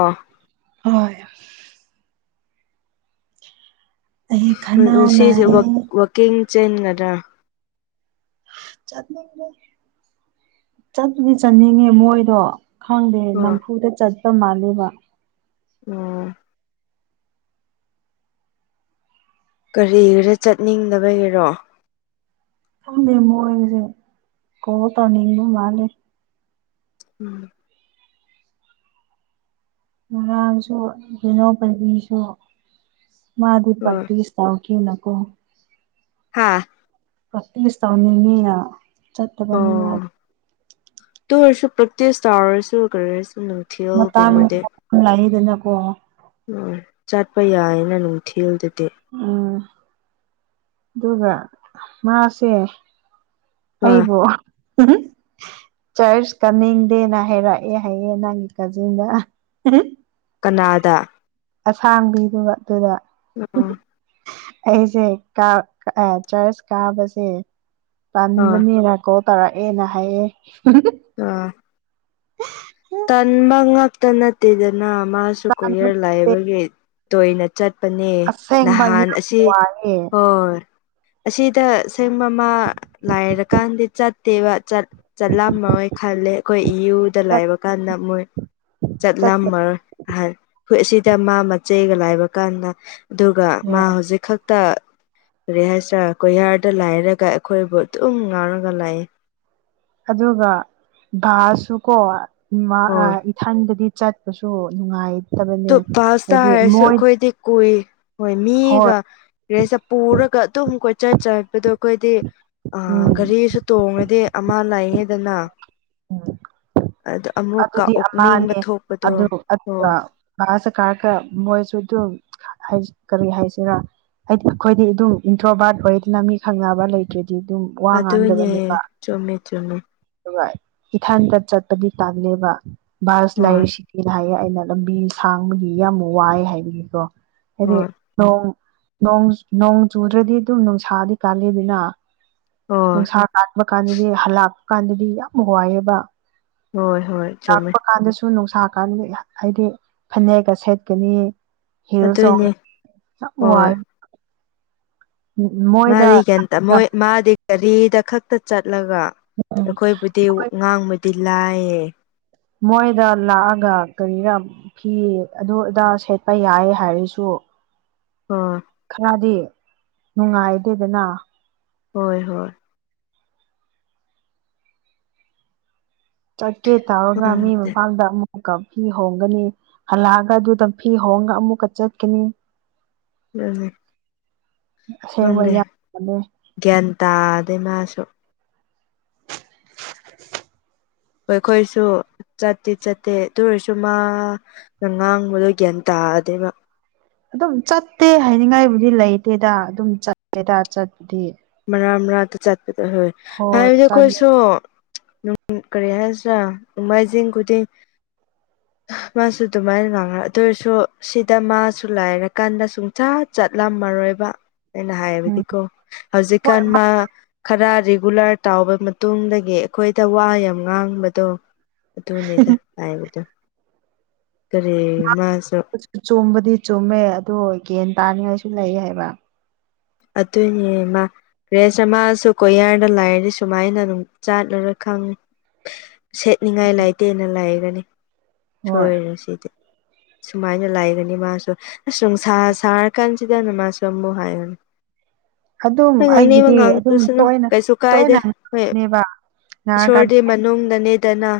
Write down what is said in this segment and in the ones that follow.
ꯑꯥ ꯍꯣꯏ ꯑꯩ ꯈꯅꯥꯎ ꯁꯤꯁꯦ ꯅꯥꯏꯌꯦ ꯋꯥꯛꯀꯤꯡ ꯆꯦꯟꯒꯗ꯭ꯔꯥ ꯆꯠꯅꯤꯡꯗꯦ ꯆꯠꯇꯄꯨꯗꯤ ꯆꯠꯅꯤꯡꯉꯦ ꯃꯣꯏꯗꯣ ꯈꯪꯗꯦ ꯑꯣ ꯅꯝꯐꯨꯗ ꯆꯠꯄ ꯃꯥꯜꯂꯦꯕ ꯎꯝ ꯀꯔꯤ ꯈꯔ ꯆꯠꯅꯤꯡꯗꯕꯒꯤꯔꯣ ꯈꯝꯗꯦ ꯃꯣꯏꯁꯦ ꯀꯣ ꯇꯥꯅꯤꯡꯕ ꯃꯥꯜꯂꯤꯦ ꯎꯝ ꯉꯥꯡꯁꯨ ꯕꯤꯅꯣꯄꯕꯤꯁꯨ ꯍꯣꯏ ꯃꯥꯗꯨꯄꯇ ꯆꯥꯎꯥꯛ ꯀ ꯅꯀꯣ [unintelligible] ꯍꯥꯥ ꯀꯇ ꯏꯁꯥꯎꯅꯤꯅꯤ ꯆꯠꯇꯠꯇꯄꯅꯤ ꯃꯥ ꯇꯨ ꯑꯣꯏꯔꯁꯨ ꯄꯇ꯭ꯦ ꯁꯇꯥꯔꯁꯨ ꯑꯣꯏꯔꯦꯁꯨ ꯃꯇꯥꯡ ꯂꯥꯛꯏꯗꯅꯀꯣ ꯎꯝ ꯆꯠꯄ ꯌꯥꯏꯅ ꯅꯨꯡꯊꯤꯜꯗꯗꯤ ꯎꯝ ꯑꯗꯨꯒ ꯃꯥꯁꯦ ꯍꯣꯏ ꯑꯩꯕꯨ ꯆꯔꯆ ꯀꯟꯅꯤꯡꯗꯦꯅ ꯍꯥꯏꯔꯛꯑꯦ ꯍꯥꯏꯌꯦ ꯅꯪꯒꯤ ꯀꯥꯖꯤꯟꯗ ꯀꯅꯥꯗꯥ ꯑꯁꯥꯡꯕꯤꯗꯨꯒ ꯑꯗꯨꯗ ꯍꯣꯏ ꯑꯩꯁꯦ ꯆꯔꯆ ꯀꯥꯕꯁꯦ ꯑꯥ ꯄꯥꯟꯕꯅꯤꯅꯀꯣ ꯇꯧꯔꯛꯑꯦꯅ ꯍꯥꯏꯌꯦ ꯑ ꯇꯟ ꯃꯪꯒ ꯇꯅ ꯇꯗꯅꯥ ꯃꯥꯁ ꯁꯨ ꯇꯟꯕꯅꯦ ꯀꯨꯌꯔ ꯂꯥꯏꯕꯒꯤ ꯇꯣꯏꯅ ꯆꯠꯄꯅꯦ ꯑꯁꯦꯡꯕ ꯅꯍꯥꯟ ꯌꯥꯝ ꯑꯁꯤ ꯋꯥꯏꯑꯦ ꯍ ꯑꯁꯤꯗ ꯑꯁꯦꯡ ꯃꯃꯥ ꯂꯥꯏꯔꯀꯥꯟꯗꯤ ꯆꯠꯇꯦꯕꯠ ꯆꯠꯂꯝꯃꯣꯏ ꯈꯜꯂꯦ ꯑꯩꯈꯣꯏ ꯏꯨꯗ ꯂꯥꯏꯕ ꯀꯥꯟꯗ ꯃꯣꯏ ꯆꯠꯂꯝꯃ ꯑꯍ ꯈꯨꯠ ꯑꯁꯤꯗ ꯃꯥ ꯃꯆꯩꯒ ꯂꯥꯏꯕ ꯀꯥꯟꯗ ꯑꯗꯨꯒ ꯃꯥ ꯍꯣꯏ ꯍꯧꯖꯤꯛ ꯈꯛꯇ ꯀꯔꯤ ꯍꯥꯏꯁꯤꯔꯥ ꯀꯣꯍꯔꯗ ꯂꯥꯏꯔꯒ ꯑꯩꯈꯣꯏꯕꯨ ꯑꯗꯨꯝ ꯉꯥꯎꯔꯒ ꯂꯥꯏꯑ ꯑꯗꯨꯒ ꯕꯥꯁꯁꯨꯀꯣ ꯍꯣꯏ ꯏꯊꯟꯗꯗꯤ ꯆꯠ ꯁꯨ ꯅꯨꯡꯉꯥꯏ ꯑꯗꯨ ꯄꯥꯁꯇ ꯍꯥꯏꯔꯁꯨ ꯑꯩꯈꯣꯏꯗꯤ ꯀꯨꯏ ꯍꯣꯏ ꯃꯤꯒ ꯍꯣꯏ ꯔꯤꯁꯦ ꯄꯨꯔꯒ ꯑꯗꯨꯝ ꯀꯣꯏꯆꯠ ꯆꯠꯄꯗꯣ ꯑꯩꯈꯣꯏꯗꯤ ꯑ ꯎꯝ ꯘꯔꯤꯁꯨ ꯇꯣꯡꯉꯗꯤ ꯑꯃ ꯂꯥꯏꯉꯦꯗꯅ ꯎꯝ ꯑꯃꯨꯛꯀ ꯑꯗꯨꯗꯤ ꯑꯣꯛꯅꯤꯡꯕ ꯑꯃꯅꯦ ꯊꯣꯛꯄꯗꯣ ꯑꯗꯨ ꯑꯣ ꯃꯥꯁ ꯀꯥꯔ ꯀ ꯃꯣꯏꯁꯨ ꯑꯗꯨ ꯀꯔꯤ ꯍꯥꯏꯁꯤꯔ ꯍꯥꯏꯗꯤ ꯑꯩꯈꯣꯏꯗꯤ ꯑꯗꯨꯝ ꯏꯟꯊ꯭ꯔꯣꯕꯥꯠ ꯑꯣꯏꯔꯗꯅ ꯃꯤ ꯈꯪꯅꯕ ꯂꯩꯇ꯭ꯦ ꯗꯤ ꯑꯗꯨꯝ ꯋꯥ ꯉꯥꯡꯗꯕꯅꯦꯕ ꯑꯗꯨꯅꯦ ꯆꯨꯝꯃꯦ ꯆꯨꯝꯃꯦ ꯑꯗꯨꯒ ꯏꯊꯥꯟꯇ ꯆꯠꯄꯒꯤ ꯇꯥꯡꯂꯦꯕ ꯕꯥꯔꯁ ꯍꯣꯏ ꯂꯥꯏꯁꯤ ꯁꯤꯅ ꯍꯥꯏꯌꯦ ꯑꯩꯅ ꯂꯝꯕꯤ ꯁꯥꯡꯕꯒꯤ ꯌꯥꯝ ꯋꯥꯏ ꯍꯥꯏꯕꯒꯤꯀꯣ ꯍꯥꯏꯗꯤ ꯍꯣꯏ ꯅꯣꯡ ꯅꯣꯡ ꯆꯨꯗ꯭ꯔꯗꯤ ꯑꯗꯨꯝ ꯅꯨꯡꯁꯥꯗꯤ ꯀꯥꯜꯂꯤꯗꯅ ꯍꯣꯏ ꯅꯨꯡꯁꯥ ꯀꯥꯟꯕ ꯀꯥꯟꯗꯗꯤ ꯍꯜꯂꯛꯄ ꯀꯥꯟꯗꯗꯤ ꯌꯥꯝ ꯋꯥꯏꯑꯕ ꯍꯣꯏ ꯍꯣꯏ ꯆꯨꯝꯃꯦ ꯂꯥꯛꯄ ꯀꯥꯟꯗꯁꯨ ꯅꯨꯡꯁꯥ ꯀꯥꯟꯗ ꯍꯥꯏꯗꯤ ꯐꯅꯦꯛꯀ ꯁꯦꯠꯀꯅꯤ ꯍꯁ ꯑꯗꯨꯏꯅꯦ ꯍꯣꯏ ꯋꯥꯏ ꯃꯣꯏꯗ ꯃꯥꯗꯤ ꯀꯟꯇ ꯃꯣꯏ ꯃꯥꯗꯤ ꯒꯥꯔꯤꯗ ꯈꯛꯇ ꯆꯠꯂꯒ ꯑꯩꯈꯣꯏꯕꯨꯗꯤ ꯉꯥꯡꯕꯗꯤ ꯂꯥꯏꯌꯦ ꯃꯣꯏꯗ ꯂꯥꯛꯑꯒ ꯀꯔꯤꯔꯥ ꯐꯤ ꯑꯗꯨꯗꯥ ꯁꯦꯠꯄ ꯌꯥꯏ ꯍꯥꯏꯔꯁꯨ ꯑꯣ ꯈꯔꯗꯤ ꯅꯨꯡꯉꯥꯏꯗꯦꯗꯅ ꯍꯣꯏ ꯍꯣꯏ ꯆꯠꯀꯦ ꯇꯧꯔꯒ ꯃꯤ ꯈꯪꯗꯦ ꯃꯐꯝꯗ ꯑꯃꯨꯛ ꯑꯃꯨꯛꯀ ꯐꯤ ꯍꯣꯡꯒꯅꯤ ꯍꯜꯂꯛꯑꯒ ꯑꯗꯨꯗ ꯐꯤ ꯍꯣꯡꯒ ꯑꯃꯨꯛꯀ ꯆꯠꯀꯅꯤ ꯎꯝ ꯑꯁꯦꯡꯕ ꯗꯦ ꯌꯥꯝꯕꯅꯦ ꯒ꯭ꯌꯥꯟ ꯇꯥ ꯑꯗꯩ ꯃꯥꯁꯨ ꯑꯩꯈꯣꯏꯁꯨ ꯆꯠꯇꯤ ꯆꯠꯇꯦ ꯇ ꯑꯣꯏꯔꯁꯨ ꯃꯥ ꯅ ꯉꯥꯡꯕꯗꯣ ꯒ꯭ꯌꯥꯟ ꯇꯥꯗꯤ ꯃꯥ ꯑꯗꯨꯝ ꯆꯠꯇꯦ ꯍꯥꯏꯅꯤꯡꯉꯥꯏꯕꯨꯗꯤ ꯂꯩꯇꯦꯗ ꯑꯗꯨꯝ ꯆꯠꯂꯦꯗ ꯆꯠꯄꯗꯤ ꯃꯔꯅꯥ ꯃꯔꯅꯥꯛꯇ ꯆꯠꯄꯗ ꯍꯣꯏ ꯍꯥꯏꯕꯗꯤ ꯑꯩꯈꯣꯏꯁꯨ ꯀꯔꯤ ꯍꯥꯏꯁꯤ꯭ꯔꯥ ꯎꯃꯥꯏꯖꯤꯡ ꯈꯨꯗꯤꯡ ꯃꯥꯁꯨ ꯑꯗꯨꯃꯥꯏꯅ ꯉꯥꯡꯉ ꯑꯗꯨ ꯑꯣꯏꯔꯁꯨ ꯁꯤꯗ ꯃꯥꯁꯨ ꯂꯥꯏꯔꯀꯥꯟꯗ ꯁꯨꯝ ꯆꯥ ꯆꯠꯂꯝꯃꯔꯣꯏꯕ ꯑꯩꯅ ꯎꯝ ꯍꯥꯏꯕꯗꯤꯀꯣ ꯍꯣꯏ ꯍꯧꯖꯤꯛꯀꯥꯟ ꯃꯥ ꯈꯔ ꯔꯤꯒꯨꯂꯔ ꯇꯥꯎꯕ ꯃꯇꯨꯡꯗꯒꯤ ꯑꯩꯈꯣꯏꯗ ꯋꯥ ꯌꯥꯝ ꯉꯥꯡꯕꯗꯣ ꯑꯗꯨꯅꯦꯗ ꯍꯥꯏꯕꯗꯣ ꯀꯔꯤ ꯃꯥꯁꯨ ꯆꯨꯝꯕꯗꯤ ꯆꯨꯝꯃꯦ ꯑꯗꯣ ꯒ꯭ꯌꯥꯟ ꯇꯥꯅꯤꯡꯉꯥꯏꯁꯨ ꯂꯩ ꯍꯥꯏꯕ ꯑꯗꯨꯅꯦ ꯃꯥ ꯔ꯭ꯔꯦꯁ ꯑꯃꯁꯨ ꯀꯣꯌꯥꯔꯗ ꯂꯥꯏꯔꯗꯤ ꯁꯨꯃꯥꯏꯅ ꯑꯗꯨꯝ ꯆꯥꯠꯂꯨꯔ ꯈꯪꯉꯦ ꯁꯦꯠꯅꯤꯡꯉꯥꯏ ꯂꯩꯇꯦꯅ ꯂꯥꯏꯒꯅꯤ ꯍꯣꯏ ꯁꯣꯏꯔꯦ ꯁꯤꯗꯤ ꯁꯨꯃꯥꯏꯅ ꯂꯩꯒꯅꯤ ꯃꯥꯁꯨ ꯑꯁꯨꯝ ꯁꯥꯔꯀꯥꯟꯁꯤꯗꯅ ꯃꯥꯁꯨ ꯑꯃꯨꯛ ꯍꯥꯏꯌꯨꯅꯤ ꯑꯗꯨꯝ ꯍꯣꯏ ꯉꯥꯡꯅꯤꯡꯕ ꯑꯩꯒꯤꯗꯤ ꯑꯗꯨꯝ ꯉꯥꯡꯗꯁꯅꯨ ꯇꯣꯏꯅ ꯀꯩꯁꯨ ꯀꯥꯏꯗꯦ ꯇꯣꯏꯅ ꯍꯣꯏ ꯅꯦꯕ ꯅꯥꯔꯀꯥꯟꯗ ꯏꯁꯣꯔꯒꯤ ꯃꯅꯨꯡꯗꯅꯦꯗꯅ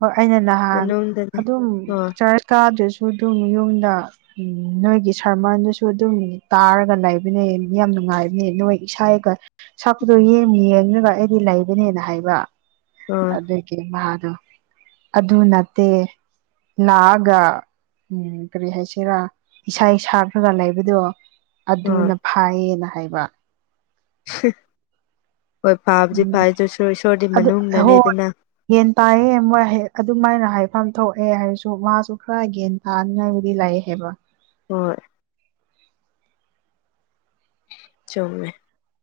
ꯍꯣꯏ ꯑꯩꯅ ꯅꯍꯥꯟ ꯃꯅꯨꯡꯗꯅꯦ ꯑꯗꯨꯝ ꯍꯣꯏ ꯆꯔ ꯀꯥꯗ꯭ꯔꯁꯨ ꯑꯗꯨꯝ ꯌꯨꯝꯗ ꯎꯝ ꯅꯣꯏꯒꯤ ꯁꯔꯃꯟꯗꯨꯁꯨ ꯑꯗꯨꯝ ꯇꯥꯔꯒ ꯂꯩꯕꯅꯦ ꯌꯥꯝ ꯅꯨꯡꯉꯥꯏꯕꯅꯦ ꯅꯣꯏ ꯏꯁꯥꯒ ꯁꯛꯄꯗꯣ ꯌꯦꯡ ꯌꯦꯡꯉꯒ ꯑꯩꯗꯤ ꯂꯩꯕꯅꯦꯅ ꯍꯥꯏꯕ ꯍꯣꯏ ꯑꯗꯨꯗꯗꯒꯤ ꯃꯥꯣ ꯑꯗꯨꯗ ꯅꯠꯇꯦ ꯅꯒ ꯎꯝ ꯀꯔꯤ ꯍꯥꯏꯁꯤꯔꯥ ꯏꯁꯥ ꯁꯥꯈ꯭ꯔꯒ ꯂꯩꯕꯗꯣ ꯍꯣꯏ ꯑꯗꯨꯅ ꯐꯥꯏꯌꯦꯅ ꯍꯥꯏꯕ ꯍꯣꯏ ꯎꯝ ꯐꯥꯕꯨꯗꯤ ꯐ ꯏꯁꯣꯔꯗꯤ ꯃꯅꯨꯡꯅꯤꯗꯅ ꯌꯦꯟ ꯇꯥꯏꯌꯦ ꯃꯣꯏ ꯑꯗꯨꯃꯥꯏꯅ ꯍꯥꯏꯐꯝ ꯊꯣꯛꯑꯦ ꯍꯥꯏꯔꯁꯨ ꯃꯥꯁꯨ ꯈꯔ ꯌꯦꯟ ꯇꯥꯅꯤꯉꯥꯏꯕꯨꯗꯤ ꯂꯩ ꯍꯥꯏꯕ ꯍꯣꯏ ꯆꯨꯝꯃꯦ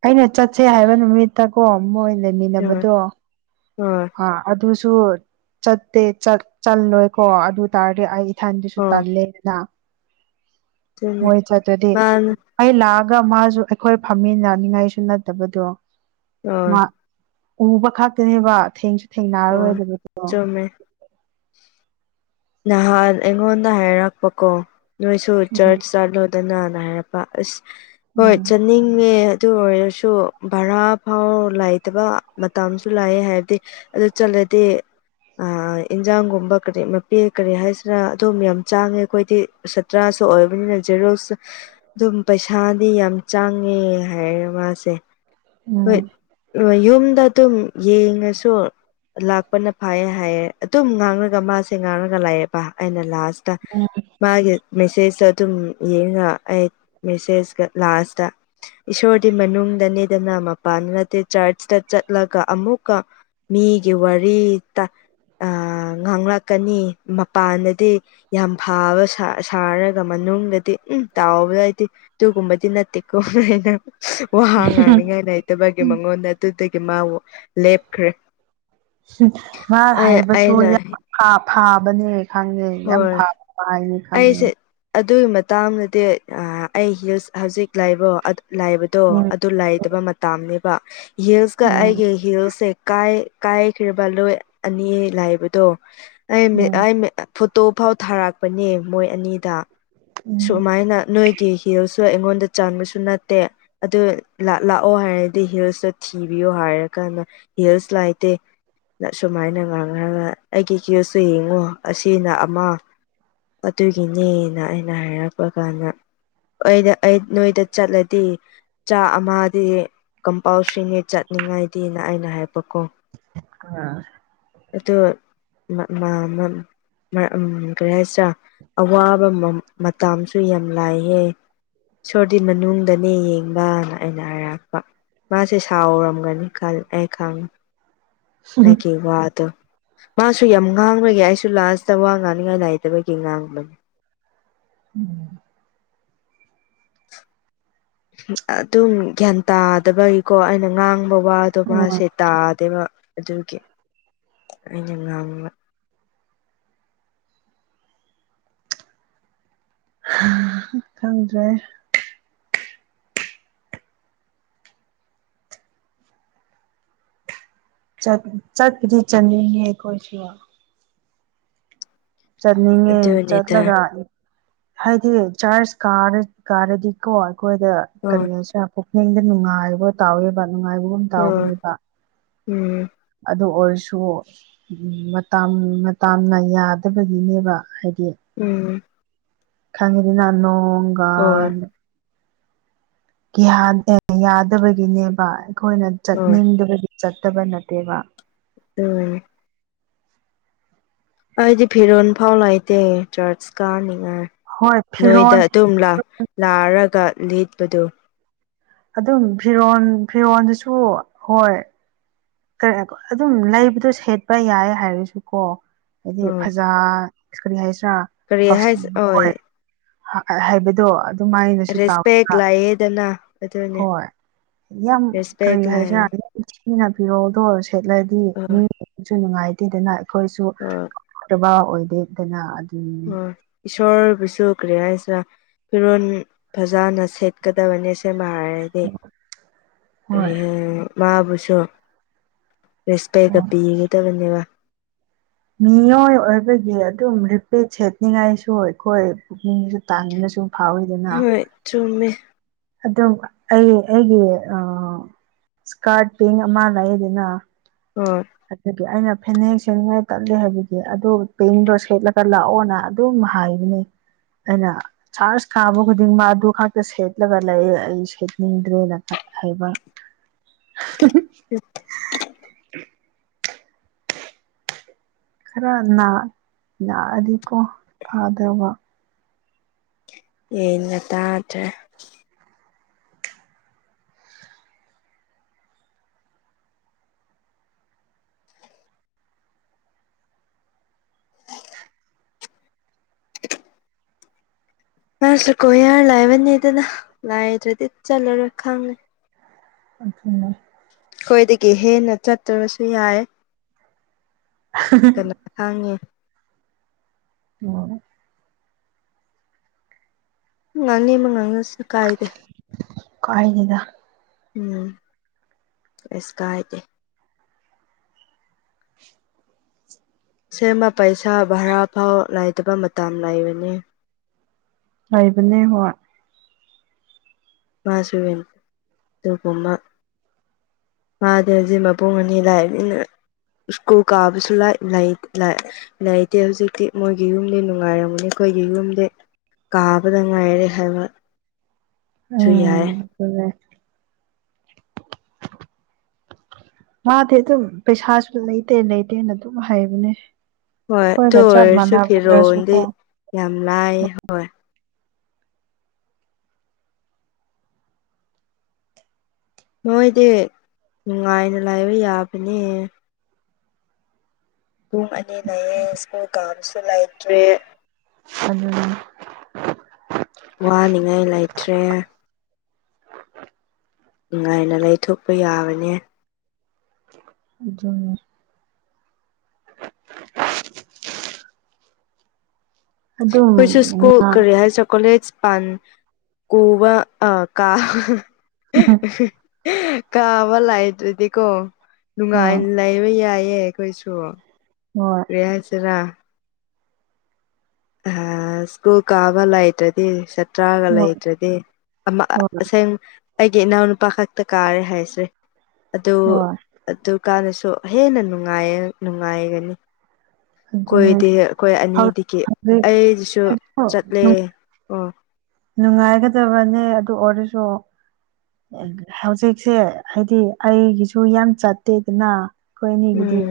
ꯑꯩꯅ ꯆꯠꯁꯦ ꯍꯥꯏꯕ ꯅꯨꯃꯤꯠꯇ ꯀꯣ ꯃꯣꯏ ꯂꯩꯃꯤꯟꯅꯕꯗꯣ ꯍ‌ꯣꯏ ꯑ ꯑꯗꯨꯁꯨ ꯆꯠꯇꯦ ꯆꯠ ꯆꯜꯂꯣꯏꯀꯣ ꯑꯗꯨ ꯇꯥꯔꯗꯤ ꯑꯩ ꯏꯊꯟꯗꯁꯨ ꯍꯣꯏ ꯇꯜꯂꯦꯗꯅ ꯑꯗꯨꯅꯦ ꯃꯣꯏ ꯆꯠꯇ꯭ꯔꯗꯤ ꯃꯥꯅ ꯑꯩ ꯂꯥꯛꯑꯒ ꯃꯥꯁꯨ ꯑꯩꯈꯣꯏ ꯐꯝꯃꯤꯟꯅꯅꯤꯡꯉꯥꯏꯁꯨ ꯅꯠꯇꯕꯗꯣ ꯍꯣꯏ ꯃꯥ ꯎꯕ ꯈꯛꯇꯅꯦꯕ ꯊꯦꯡꯁꯨ ꯊꯦꯡꯅꯔꯔꯣꯏ‌ ꯍꯣꯏ ꯑꯗꯨꯕꯨꯗꯤꯗꯣ ꯆꯨꯝꯃꯦ ꯅꯍꯥꯟ ꯑꯩꯉꯣꯟꯗ ꯍꯥꯏꯔꯛꯄꯀꯣ ꯅꯣꯏꯁꯨ ꯎꯝ ꯆꯔꯁ ꯆꯠꯂ‌ꯣꯗꯅ ꯍꯥꯏꯔꯛ ꯄꯥ ꯑꯁ ꯍꯣꯏ ꯎꯝ ꯆꯠꯅꯤꯡꯉꯦ ꯑꯗꯨ ꯑꯣꯏꯔꯁꯨ ꯚꯔꯥ ꯐꯥꯎ ꯂꯩꯥꯇꯕ ꯃꯇꯝꯁꯨ ꯂꯥꯛꯑ‌ꯦ ꯍꯥꯏꯕꯗꯩ ꯑꯗꯨ ꯆꯠꯂꯗꯤ ꯑ ꯏꯟꯖꯥꯡꯒꯨꯝꯕ ꯀꯔꯤ ꯄꯦ ꯀꯔꯤ ꯍꯥꯏꯁꯤꯔ ꯑꯗꯨꯝ ꯌꯥꯝ ꯆꯪꯉꯦ ꯑꯩꯈꯣꯏꯗꯤ ꯁꯇ꯭ꯔꯥꯁꯨ ꯑꯣꯏꯕꯅꯤꯅ ꯖꯦꯔꯣꯛꯁꯨ ꯑꯗꯨꯝ ꯄꯩꯁꯥꯗꯤ ꯌꯥꯝ ꯆꯪꯉꯦ ꯍꯥꯏꯔꯦ ꯃꯥꯁꯦ ꯎꯝ ꯍ‌ꯣꯏ ꯔ‌ꯣꯏ ꯌꯨꯝꯗ ꯑꯗꯨꯝ ꯌꯦꯡꯉꯁꯨ ꯂꯥꯛꯄꯅ ꯐꯩꯌꯦ ꯍꯥꯏꯌꯦ ꯑꯗꯨꯝ ꯉꯥꯡꯔꯒ ꯃꯥꯁꯨ ꯁ‌ꯦ ꯉꯥꯡꯔꯒ ꯂꯩꯥꯔꯕ ꯑꯩꯅ ꯂꯥꯁꯇ ꯎꯝ ꯃꯥꯒꯤ ꯃꯦꯁꯦꯖꯇ ꯑꯗꯨꯝ ꯌꯦꯡꯔꯒ ꯑꯩ ꯃꯦꯁꯦꯖꯀ ꯂꯥꯁꯇ ꯏꯁꯣꯔꯗꯤ ꯃꯅꯨꯡꯗꯅꯦꯗꯅ ꯃꯄꯥꯟꯗ ꯅꯠꯇꯦ ꯆꯔꯁꯇ ꯆꯠꯂꯒ ꯑꯃꯨꯛꯀ ꯃꯤꯒꯤ ꯋꯥꯔꯤ ꯇꯥ ꯑ ꯉꯥꯡꯔ ꯀꯅꯤ ꯃꯄꯥꯟꯗꯗꯤ ꯌꯥꯝ ꯐꯕ ꯁꯥ ꯁꯥꯔꯒ ꯃꯅꯨꯡꯗꯗꯤ ꯎꯝ ꯇꯧꯕꯗꯩꯗꯤ ꯑꯗꯨꯒꯨꯝꯕꯗꯤ ꯅꯠꯇꯦꯀꯣꯅ ꯑꯩꯅ ꯋꯥ ꯉꯥꯡꯅꯤꯡꯉꯥꯏ ꯂꯩꯇꯕꯒꯤ ꯃꯉꯣꯟꯗ ꯑꯗꯨꯗꯒꯤ ꯃꯥ ꯋꯥ ꯎꯝ ꯃꯥ ꯑꯩ ꯍꯥꯏꯕꯁꯨ ꯑꯩꯅ ꯌꯥ ꯐꯥꯕꯅꯦ ꯈꯪꯉꯦ ꯌꯥꯝ ꯐꯥꯕꯅ‌ꯦ ꯈꯪꯉꯦ ꯑꯗꯨꯏ ꯃꯇꯥꯡꯗꯗꯤ ꯑꯥ ꯑꯩ ꯍꯤꯜꯁ ꯍꯧꯖꯤꯛ ꯂꯩꯕ‌ꯣ ꯑꯗꯨ ꯂꯩꯕ ꯇꯣ ꯎꯝ ꯑꯗꯨ ꯂꯩꯗꯕ ꯃꯇꯝꯅꯦꯕ ꯍꯤꯜꯁꯀ ꯎꯝ ꯑꯩꯒꯤ ꯍꯤꯜꯁꯁꯦ ꯀꯥꯏ ꯀꯥꯏꯈ꯭ꯔ‌ꯦꯕ ꯂꯣꯏ ꯑꯅꯤ ꯂꯩꯕꯗꯣ ꯑꯩ ꯃꯤꯠ ꯎꯝ ꯑꯩ ꯃꯤꯠ ꯐꯣꯇꯣ ꯐꯥꯎ ꯊꯥꯔꯛꯄꯅꯦ ꯃꯣꯏ ꯑꯅꯤꯗ ꯎꯝ ꯁꯨꯃꯥꯏꯅ ꯅꯣꯏ ꯒꯤ ꯍꯤꯜꯁꯁꯨ ꯑꯩꯉꯣꯟꯗ ꯆꯟꯕꯁꯨ ꯅꯠꯇꯦ ꯑꯗꯨ ꯂꯥꯛꯑꯣ ꯍꯥꯏꯔꯗꯤ ꯍꯤꯜꯁꯇ‌ꯣ ꯊꯤꯕꯤꯌꯣ ꯍꯥꯏꯔꯀꯥꯟꯗ ꯍꯤꯜꯁ ꯂꯩꯇꯦ ꯁꯨꯃꯥꯏꯅ ꯉꯥꯡꯅꯔ ꯑꯩꯒꯤ ꯍꯤꯜꯁꯇꯨ ꯌꯦꯡꯉꯣ ꯑꯁꯤ ꯁꯤꯅ ꯑꯃ ꯑꯗꯨꯒꯤꯅꯦꯅ ꯑꯩꯅ ꯍꯥꯏꯔꯛꯄ ꯀꯥꯟꯗ ꯑꯩꯅ ꯑꯩ ꯅꯣꯏꯗ ꯆꯠꯂꯗꯤ ꯆꯥ ꯑꯃꯗꯤ ꯀꯝꯄꯥꯜꯁꯔꯤꯅ‌ꯦ ꯆꯠꯅꯤꯡꯉꯥꯏꯗꯤꯅ ꯑꯩꯅ ꯍꯥꯏꯕꯀꯣ ꯑꯥ ꯑꯗꯣ ꯃꯥ ꯃꯥ ꯎꯝ ꯀꯔꯤ ꯍꯥꯏꯁꯤꯔꯥ ꯑꯋꯥꯕ ꯃꯥ ꯃꯇꯝꯁꯨ ꯌꯥꯝ ꯂꯩꯌ‌ꯦ ꯏꯁꯣꯔꯗꯤ ꯃꯅꯨꯡꯗꯅꯦ ꯌꯦꯡꯕꯅ ꯑꯩꯅ ꯍꯥꯏꯔꯛꯄ ꯃꯥꯁꯦ ꯁꯥꯎꯔꯝꯒꯅꯤ ꯈꯜ ꯑꯩ ꯈꯪꯉ‌ꯦ ꯑꯩꯒꯤ ꯋꯥꯗꯨ ꯃꯥꯁꯨ ꯌꯥꯝ ꯉꯥꯡꯕꯒꯤ ꯑꯩꯁꯨ ꯂꯥꯁꯇ ꯋꯥ ꯉꯥꯡꯅꯤꯡꯉꯥꯏ ꯂꯩꯥꯇꯕꯒꯤ ꯉꯥꯡꯕ ꯎꯝ ꯑꯗꯨꯝ ꯒ꯭ꯌꯥꯟ ꯇꯥꯗꯕꯒꯤꯀꯣ ꯑꯩꯅ ꯉꯥꯡꯕ ꯋꯥ ꯑꯗꯣ ꯎꯝ ꯃꯥꯁꯦ ꯇꯥꯗꯦꯕ ꯑꯗꯨꯒꯤ ꯑꯩꯅ ꯉꯥꯡꯕ ꯈꯪꯗ꯭ꯔꯦ ꯆꯠ ꯆꯠꯄꯨꯗꯤ ꯆꯠꯅꯤꯡꯌ‌ꯦ ꯑꯩꯈ‌ꯣꯏꯁꯨ ꯆꯠꯅꯤꯡꯉꯦ ꯑꯗꯨꯅꯤꯗ ꯆꯠꯂꯒ ꯍꯥꯏꯗꯤ ꯆꯥꯔꯁ ꯀꯥꯔꯗꯤꯀꯣ ꯑꯩꯈꯣꯏꯗ ꯍꯣꯏ ꯀꯔꯤꯅꯣ ꯄꯨꯛꯅꯤꯡꯗ ꯅꯨꯡꯉꯥꯏꯕ ꯇꯥꯎꯋꯦꯕ ꯅꯨꯡꯉꯥꯏꯕꯒꯨꯝ ꯑꯣꯝ ꯇꯥꯎꯕꯅꯦꯕ ꯎꯝ ꯑꯗꯨ ꯑꯣꯏꯔꯁꯨ ꯃꯇ ꯃꯇꯥꯝꯅ ꯌꯥꯗꯕꯒꯤꯅꯦꯕ ꯍꯥꯏꯗꯤ ꯎꯝ ꯈꯪꯔꯤ ꯅꯥ ꯅꯣꯡꯒ ꯍꯣꯏ ꯌꯥꯗꯕꯒꯤꯅꯦꯕ ꯑꯩꯈꯣꯏꯅ ꯍꯣꯏ ꯆꯠꯅꯤꯡꯗꯕꯒꯤ ꯆꯠꯇꯕ ꯅꯠꯇꯦꯕ ꯎꯝ ꯑꯩꯗꯤ ꯐꯤꯔꯣꯟꯜ ꯐꯥꯎ ꯂꯩꯇꯦ ꯆꯔꯆ ꯀꯥꯅꯤꯡꯉꯥꯏ ꯍꯣꯏ ꯅꯣꯏꯗ ꯐꯤꯔꯣꯜ ꯑꯗꯨꯝ ꯂꯥꯔꯒ ꯂꯤꯠꯄꯗꯨ ꯑꯗꯨꯝ ꯐꯤꯔꯣꯟ ꯐꯤꯔꯣꯟꯜꯗꯨꯁꯨ ꯍꯣꯏ ꯑꯗꯨꯝ ꯂꯩꯕꯗꯣ ꯁꯦꯠꯄ ꯌꯥꯏ ꯍꯥꯏꯔꯁꯨꯀꯣ ꯍꯥꯏꯗꯤ ꯍꯣꯏ ꯐꯖꯥ ꯀꯔꯤ ꯍꯥꯏꯁꯤ꯭ꯔꯥ ꯀꯔꯤ ꯍꯥꯏꯁ ꯍꯣꯏ ꯍ ꯍꯥꯏꯕꯗꯣ ꯑꯗꯨꯃꯥꯏꯅꯁꯨ ꯔꯦꯁꯄꯦꯛ ꯇꯥꯎꯕ꯭ꯔ ꯂꯩꯌꯦꯗꯅ ꯑꯗꯨꯅꯦ ꯍꯣꯏ ꯌꯥꯝ ꯔꯦꯁꯄꯦꯛ ꯀꯔꯤ ꯂꯩ ꯍꯥꯏꯖ ꯏꯊꯤꯅ ꯐꯤꯔꯣꯜꯗꯣꯔ ꯁꯦꯠꯂꯗꯤ ꯍꯣꯏ ꯃꯤꯁꯨ ꯅꯨꯡꯉꯥꯏꯇꯦꯗꯅ ꯑꯩꯈꯣꯏꯁꯨ ꯑꯝ ꯑꯗꯨꯕ ꯑꯣꯏꯗꯦꯗꯅ ꯑꯗꯨꯅꯤꯅꯦ ꯑꯣ ꯏꯁꯣꯔꯕꯨꯁꯨꯈ꯭ꯔꯦ ꯍꯥꯏꯁꯤꯔꯥ ꯐꯤꯔꯣꯜ ꯐꯖꯅ ꯁꯦꯠꯀꯗꯕꯅꯦ ꯁꯦꯝꯕ ꯍꯥꯏꯔꯒꯗꯤ ꯍꯣꯏ ꯃꯥꯕꯨꯁꯨ ꯔꯦꯁꯄꯦꯛꯇ ꯍꯣꯏ ꯄꯤꯒꯗꯕꯅꯦꯕ ꯃꯤꯑꯣꯏ ꯑꯣꯏꯕꯒꯤ ꯑꯗꯨꯝ ꯔꯤꯄꯤꯠ ꯁꯦꯠꯅꯤꯡꯉꯥꯏꯁꯨ ꯑꯩꯈꯣꯏ ꯄꯨꯛꯅꯤꯡꯁꯨ ꯇꯥꯡꯅꯁꯨꯨꯝ ꯐꯥꯎꯋꯤꯗꯅ ꯍꯣꯏ ꯆꯨꯝꯃꯦ ꯑꯗꯨꯝ ꯑꯩ ꯑꯩꯒꯤ ꯏꯁꯀꯥꯔꯠ ꯄꯤꯡ ꯑꯃ ꯂꯩ ꯑꯗꯨꯅ ꯍꯣꯢ ꯑꯗꯨꯒꯤ ꯑꯩꯅ ꯐꯅꯦꯛ ꯁꯦꯅꯤꯡꯉꯥꯏ ꯇꯠꯂꯦ ꯍꯥꯏꯕꯒꯤ ꯑꯗꯨ ꯄꯦꯡꯗꯣ ꯁꯦꯠꯂꯒ ꯂꯥꯛꯑꯣꯅ ꯑꯗꯨꯝ ꯍꯥꯏꯕꯅꯦ ꯑꯩꯅ ꯆꯥꯔꯖ ꯀꯥꯕ ꯈꯨꯗꯤꯡꯃꯛ ꯑꯗꯨ ꯈꯛꯇ ꯁꯦꯠꯂꯒ ꯂꯩ ꯑꯩ ꯁꯦꯠꯅꯤꯡꯗ꯭ꯔꯦꯅ ꯍꯥꯏꯕ [inaudible] [inaudible] ꯈꯔ ꯅꯥꯛꯑꯗꯤꯀꯣ ꯐꯥꯗꯕ ꯌꯦꯩꯅ ꯉ ꯇꯇ꯭ꯔꯦ [inaudible] ꯃꯥꯁꯂꯨꯀꯣ ꯌꯥꯔ ꯂꯥꯏꯕꯅꯤꯗꯅ ꯂꯥꯏꯗ꯭ꯔꯗꯤ ꯆꯜꯂꯔꯣꯏ ꯈꯪꯉꯦ ꯑꯩꯈꯅ [inaudible] ꯑꯩꯈꯣꯏꯗꯒꯤ ꯍꯦꯟꯅ ꯆꯠꯇ꯭ꯔꯕꯁꯨ ꯌꯥꯏ ꯀꯂ ꯊꯥꯡꯉꯦ ꯑꯣ ꯉꯥꯡꯅꯤꯕ ꯉꯥꯡꯉꯁꯨ ꯀꯥꯏꯗꯦ ꯀꯥꯏꯗꯦꯗ꯫ ꯎꯝ ꯀꯩꯁ ꯀꯥꯏꯗꯦ꯫ ꯁꯦꯝꯃ ꯄꯩꯁꯥ ꯚꯔꯥ ꯐꯥꯎ ꯂꯥꯏꯇꯕ ꯃꯇꯝ ꯂꯩꯕꯅꯤ꯫ ꯂꯩꯕꯅꯦ ꯍꯣꯏ꯫ ꯃꯥꯁꯨ ꯑꯗꯨꯒꯨꯝꯃ꯫ ꯃꯗꯤ ꯍꯧꯖꯤꯛ ꯃꯄꯨꯡ ꯑꯅꯤ ꯂꯥꯛꯑꯕꯅꯤꯅ꯫ ꯁꯀ꯭ꯨꯜ ꯀꯥꯕꯁꯨ ꯂꯥꯏꯂꯩ꯫ ꯂꯩꯇꯦ ꯍꯧꯖꯤꯛꯇꯤ ꯃꯣꯏꯒꯤ ꯌꯨꯝꯗꯤ ꯅꯨꯡꯉꯥꯏꯔꯝꯃꯅꯤ ꯑꯩꯈꯣꯏꯒꯤ ꯌꯨꯝꯗꯤ꯫ ꯀꯥꯕꯗ ꯉꯥꯏꯔꯦ ꯍꯥꯏꯕ꯫ ꯁꯨ ꯌꯥꯏ ꯎ ꯃꯥꯗꯤ ꯑꯗꯨꯝ ꯄꯩꯁꯥꯁꯨ ꯂꯩꯇꯦ ꯂꯩꯇꯦꯅ ꯑꯗꯨꯝ ꯍꯥꯏꯕꯅꯦ ꯍꯣꯏ ꯑꯗꯨ ꯑꯩꯈꯣꯏꯒ ꯆꯞ ꯑꯣꯏꯔꯁꯨ ꯃꯥꯟꯅꯕꯗ꯭ꯔꯁꯨ ꯐꯤꯔꯣꯜꯗꯤ ꯀꯣ ꯌꯥꯝ ꯂꯥꯏ ꯍꯣꯏ ꯅꯣꯏꯗꯤ ꯅꯨꯡꯉꯥꯏꯅ ꯂꯥꯏꯕ ꯌꯥꯕꯅꯦ ꯄꯨꯡ ꯑꯅꯤ ꯂꯩꯌꯦ ꯁ꯭ꯀꯨꯜ ꯀꯥꯕꯁꯨ ꯂꯩꯇ꯭ꯔꯦ ꯎꯝ ꯋꯥꯅꯤꯡꯉꯥꯏ ꯂꯩꯇ꯭ꯔꯦ ꯅꯨꯡꯉꯥꯏꯅ ꯂꯩꯊꯣꯛꯄ ꯌꯥꯕꯅꯦ ꯖ ꯑꯗꯨꯝ ꯍꯣꯏꯁꯨ ꯁ꯭ꯀꯨꯜ ꯀꯔꯤ ꯍꯥꯏꯁ ꯀꯂꯦꯖ ꯄꯟ ꯀꯨꯕ ꯑ ꯀꯥ꯫ ꯀꯥꯕ ꯂꯥꯛꯗ꯭ꯔꯗꯤꯀꯣ ꯍꯣꯏ ꯅꯨꯡꯉꯥꯏꯅ ꯂꯩꯕ ꯌꯥꯏꯌꯦ ꯑꯩꯈꯣꯏꯁꯨ꯫ ꯍꯣꯏ꯫ ꯀꯔꯤ ꯍꯥꯏꯁꯦꯔ꯫ ꯍꯥ ꯁꯀꯨꯜ ꯀꯥꯕ ꯂꯥꯏꯇ꯭ꯔꯗꯤ ꯁꯠ꯫ ꯇ꯭ꯔꯥꯒ ꯍꯣꯏ ꯂꯩꯗ꯭ꯔꯗꯤ ꯍꯣꯏ ꯑꯁꯦꯡ ꯑꯩꯒꯤ ꯏꯅꯥꯎꯅꯨꯄꯥ ꯈꯛꯇ ꯀꯥꯔꯦ ꯍꯥꯏꯁꯔꯦ꯫ ꯑꯗꯨ ꯍꯣꯏ ꯑꯗꯨꯀꯥꯟꯗꯁꯨ ꯍꯦꯟꯅ ꯅꯨꯡꯉꯥꯏ ꯅꯨꯡꯉꯥꯏꯒꯅꯤ꯫ ꯑꯗꯨꯅꯦ ꯀꯣꯏꯗꯦ ꯑꯩꯈꯣꯏ ꯑꯅꯤꯗꯒꯤ ꯍꯧꯖꯤꯛ ꯑꯩꯗꯨꯁꯨ ꯆꯠꯂꯦ ꯑꯣ꯫ ꯅꯨꯡꯉꯥꯏꯒꯗꯕꯅꯦ ꯑꯗꯨ ꯑꯣꯏꯔꯁꯨ꯫ ꯍꯧꯖꯤꯛꯁꯦ ꯍꯥꯏꯗꯤ ꯑꯩꯒꯤꯁꯨ ꯌꯥꯝ ꯆꯠꯇꯦꯗꯅ꯫ ꯑꯩꯈꯣꯏꯅꯤꯒꯤꯗꯤ ꯎꯝ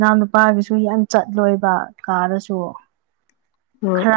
ꯅꯥꯎ ꯅꯨꯄꯥꯒꯤꯁꯨ ꯌꯥꯝ ꯆꯠꯂꯣꯏꯕ ꯀꯥꯔꯁꯨ꯫ ꯍꯣꯏ꯫ ꯈꯔ